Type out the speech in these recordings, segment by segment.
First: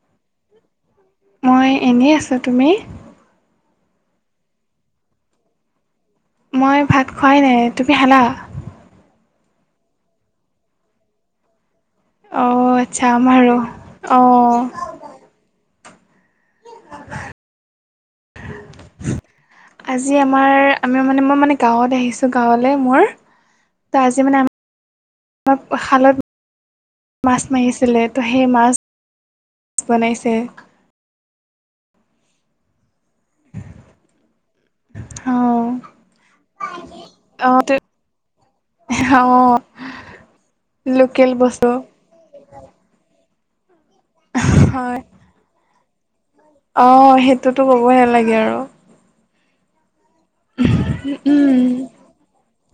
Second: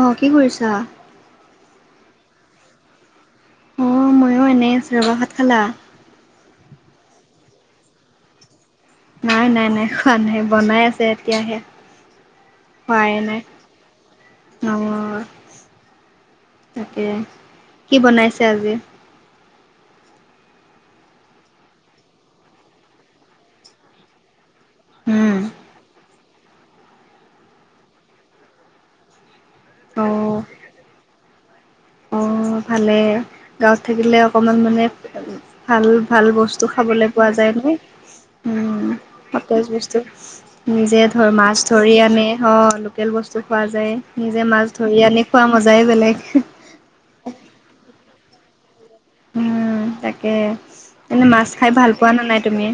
অ কি কৰিছা? মই এনেই আছো তুমি অ ময়ো এনেই আছো ভাত খালা মই ভাত খোৱাই নাই তুমি খালা নাই নাই নাই খোৱা নাই বনাই আছে এতিয়াহে অঁ আচ্ছা খোৱাই নাই আমাৰো অঁ অ তাকে কি বনাইছে আজি আজি আমাৰ আমি মানে মই মানে গাঁৱত আহিছো গাঁৱলে মোৰ ত আজি মানে উম আমাৰ শালত মাছ মাৰিছিলে ত' সেই মাছ অ বনাইছে অ ভালে গাঁৱত থাকিলে অকমান মানে অঁ ভাল ভাল বস্তু খাবলে পোৱা যায় অঁ নহয় উম অঁ সতেজ বস্তু নিজে ধৰ লোকেল মাছ বস্তু ধৰি আনি অ লোকেল বস্তু খোৱা যায় নিজে মাছ ধৰি আনি খোৱা মজাই বেলেগ অ সেইটোতো ক'বই নালাগে আৰু উম তাকে এনেই মাছ উম, খাই ভাল পোৱা নে নাই তুমি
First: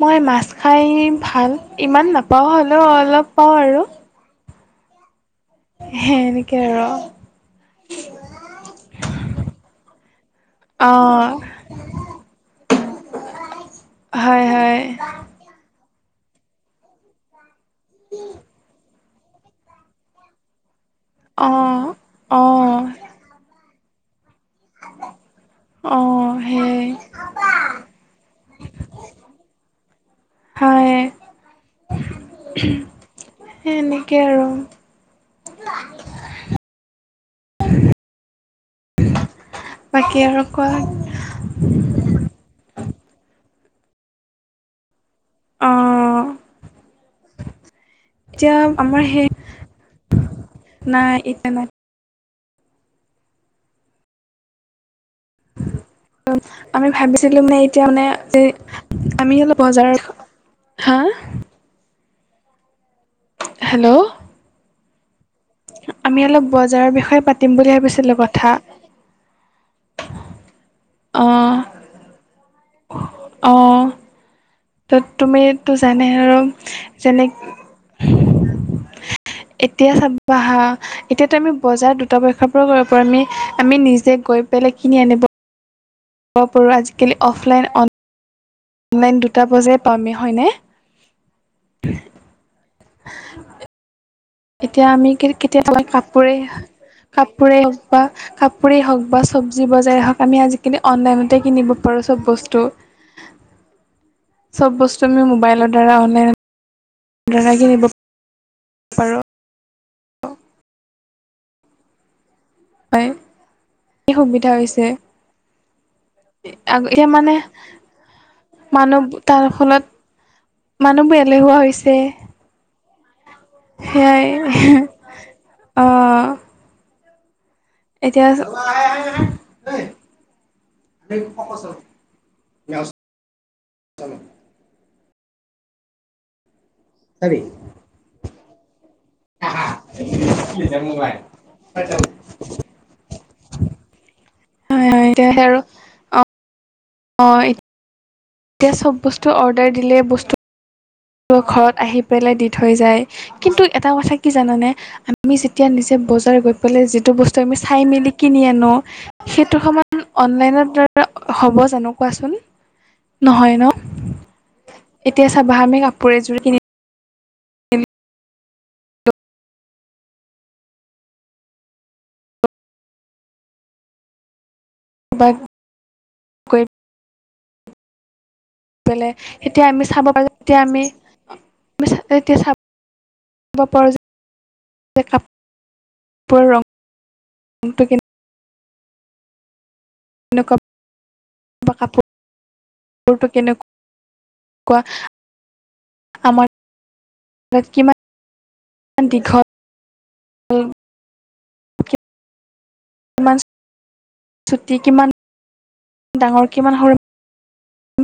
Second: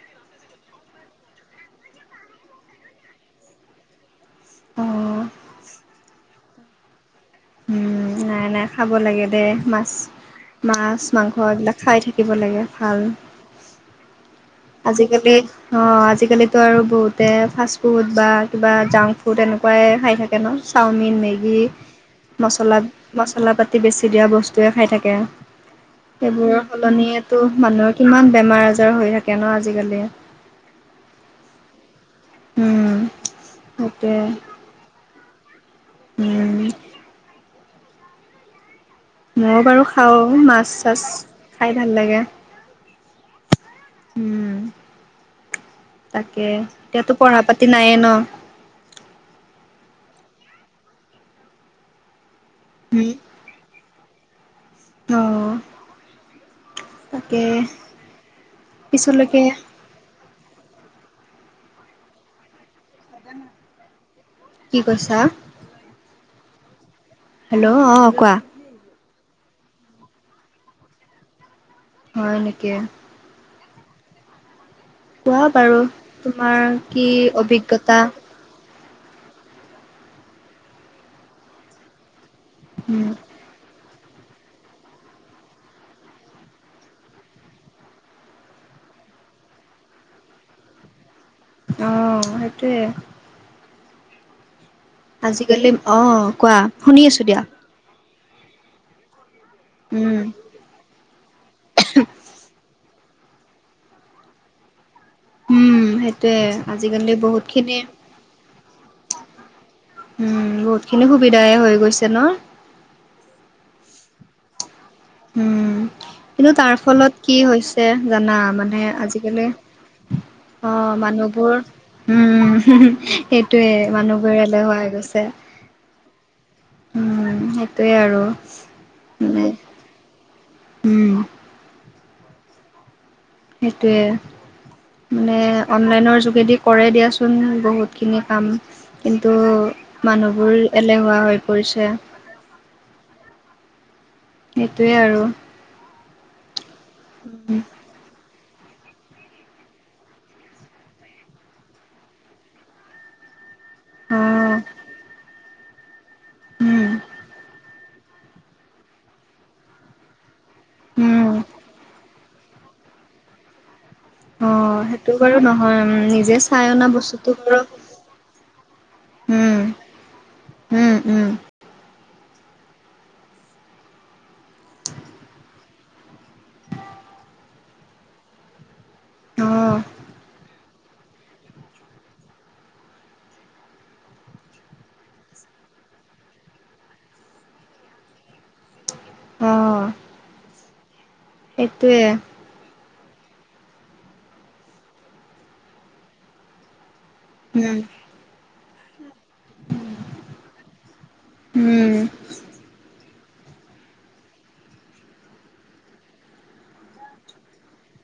মই মাছ খাই ভাল ইমান নাপাও হ'লেও অলপ পাও আৰু অ সে এনেকে আৰু উম নাই নাই খাব লাগে দে মাছ মাছ অঁ মাংস এইবিলাক খাই থাকিব লাগে ভাল হয় হয় আজি কালি অ আজিকালিতো আৰু বহুতে ফাষ্ট ফুড বা কিবা জাংক ফুড এনেকোৱাই খাই থাকে ন চাওমিন মেগী অ', মছলা অ', মচলা পাতি বেছি দিয়া ব স্তুয়ে খাই থাকে অ', সেইবোৰৰ সেই সলনিয়েতো মানুহৰ কিমান বেমাৰ আজাৰ হৈ থা গলে হয় উম, সে সেইটোৱে এনেকে আৰু উম মই বাৰু খাও বাকী আৰু মাছ কোৱা চাছ খাই ভাল লাগে উম অ', তাকে এতিয়াতো পঢ়া পাতি নাইয়ে ন এতিয়া আমাৰ সেই নাই এতিয়া নাই উম অ আমি ভাবিছিলো তাকে মানে এতিয়া মানে আমি পিছলৈকে অলপ বজাৰত হা [inaudible] হেল্ল'! কি কৈছা? আমি অলপ বজাৰৰ বিষয়ে পাতিম হেল্ল' বুলি অ ভাবিছিলোঁ কোৱা কথা। অঁ। হয় নেকি? অঁ। ত' কোৱা তুমিতো বাৰু জানে আৰু, তোমাৰ কি যেনে অভিজ্ঞতা এতিয়া চাবা হা, এতিয়াতো আমি বজাৰ দুটা পক্ষৰ উম [unintelligible] আমি নিজৰ গৈ পেলে কিনি আনিব [unintelligible] আজিকালি অফলাইন, অন অনলাইন দুটা বজাই পাও আমি হয়নে? অ' সেইটোৱে। এতিয়া আমি আজিকালি কেতিয়াবা অ কাপোৰে কোৱা শুনি আছো দিয়া কাপোৰে হওঁক বা কাপোৰেই হওক বা চব্জি বজাৰে উম হওক, আমি আজিকালি অনলাইনতে কিনিব পাৰোঁ চব বস্তু। চব বস্তু আমি মোবাইলৰ উম দ্বাৰা অনলাইন সেইটোৱে আজিকালি বহুত খিনি পাৰোঁ উম, বহুতখিনি সুবিধাই হয় গৈছে ন? হয়, [unintelligible] সুবিধা হৈছে। উম। কিন্তু তাৰ এতিয়া ফলত মানে কি হৈছে জানা, মানে মানুহ তাৰ আজিকালি ফলত অ', মানুহবোৰ এলেহুৱা হৈছে মানুহবোৰ-উম সেইটোয়ে সেয়াই মানুহবোৰ এলেহুৱা হৈ গৈছে। অ'। উম সেই এতিয়া উম [unintelligible] সেইটোৱে, মানে অনলাইনৰ যোগেদি কৰে দিয়াচোন বহুত খিনি কাম কিন্তু মানুহবোৰ এলেহুৱা হৈ পৰিছে। সেইটোয়ে হয় আৰু। এতিয়া অ' উম। এতিয়া চব বস্তু অৰ্ডাৰ দিলে বস্তু ঘৰত আহি পেলাই দি থৈ যায়, কিন্তু এটা অ কথা কি জানানে? আমি যেতিয়া নিজে বজাৰ গৈ পেলাই উম যিটো বস্তু আমি চাই-মেলি কিনি আনো, সেইটো সমান অনলাইনত উম [unintelligible] হ'ব জানো, কোৱাচোন- নহয় ন? অ', সেইটো এতিয়া বাৰু চাবা আমি নহয়। উম, কাপোৰ এযোৰ নিজে কিনি চাই অনা বস্তুটো বাৰু উম, উম, উম। বা পেলে অ এতিয়া আমি চাব পাৰো, তেতিয়া আমি এতিয়া চাব পাৰোঁ যে কাপোৰ ৰংটো কেনে অ'। নেকুৱা, কাপোৰ সেইটোৱে কাপোৰটো কেনেকুৱা? উম [inaudible] উম। কিমান ছুটি, কিমান ডাঙৰ, কিমান সৰু।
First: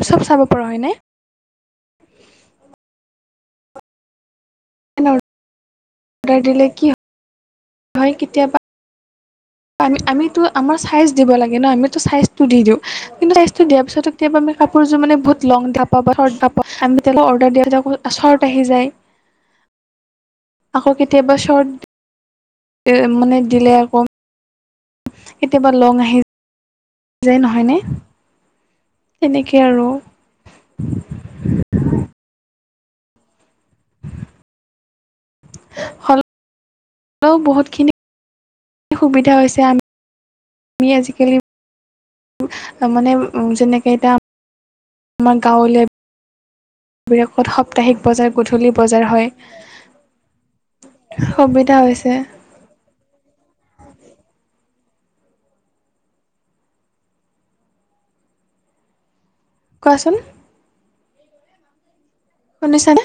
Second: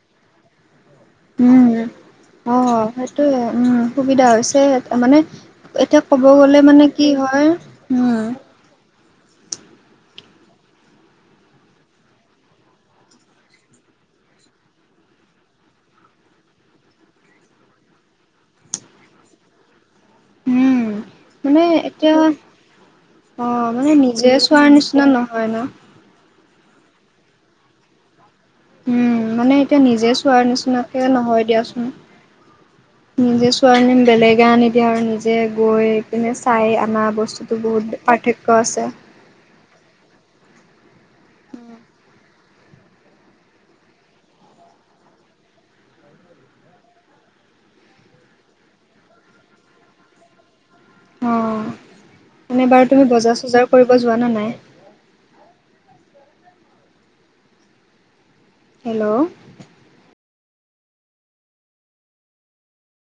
চব চাব পাৰোঁ হয় নে? উম, অ' সেইটোৱে উম, সুবিধা হৈছে। মানে, অৰ্ডাৰ এতিয়া ক'ব গ'লে মানে কি হয় হয় উম। কেতিয়াবা আমিতো আমাৰ চাইজ দিব লাগে ন' আমিতো চাইজটো দি দিওঁ কিন্তু চাইজটো দিয়াৰ পিছতে কেতিয়াবা আমি কাপোৰযোৰ মানে বহুত লং টাইপৰ বা [unintelligible] অৰ্ডাৰ দিয়া শৰ্ট আহি যায়। [inaudible] উম, আকৌ কেতিয়াবা মানে চৰ্ট। এতিয়া অ মানে আকৌ নিজে চোৱাৰ নিচিনা নহয় ন। কেতিয়াবা লং আহি যায় নহয়নে। উম মানে তেনেকে এতিয়া আৰু নিজে চোৱাৰ নিচিনাকে নহয়। দিয়াচোন নিজে চোৱোৱাৰ নিম বেলেগে আনি দিয়ে আৰু নিজেয় যে গৈ হ'লেও পিনে চাই আমাৰ বস্তুটো বহুতখিনি বহুত পাৰ্থক্য আছে। সুবিধা হৈছে আম তুমিয়ে আজিকালি মানে যেনেকে এতিয়া আমাৰ গাঁৱলৈ সাপ্তাহিক বজাৰ গধূলি বজাৰ হয়। অ', সুবিধা হৈছে। এনে বাৰু তুমি বজাৰ চজাৰ কৰিব যোৱা নে নাই। হেল্ল'। কোৱাচোন। শুনিছানে?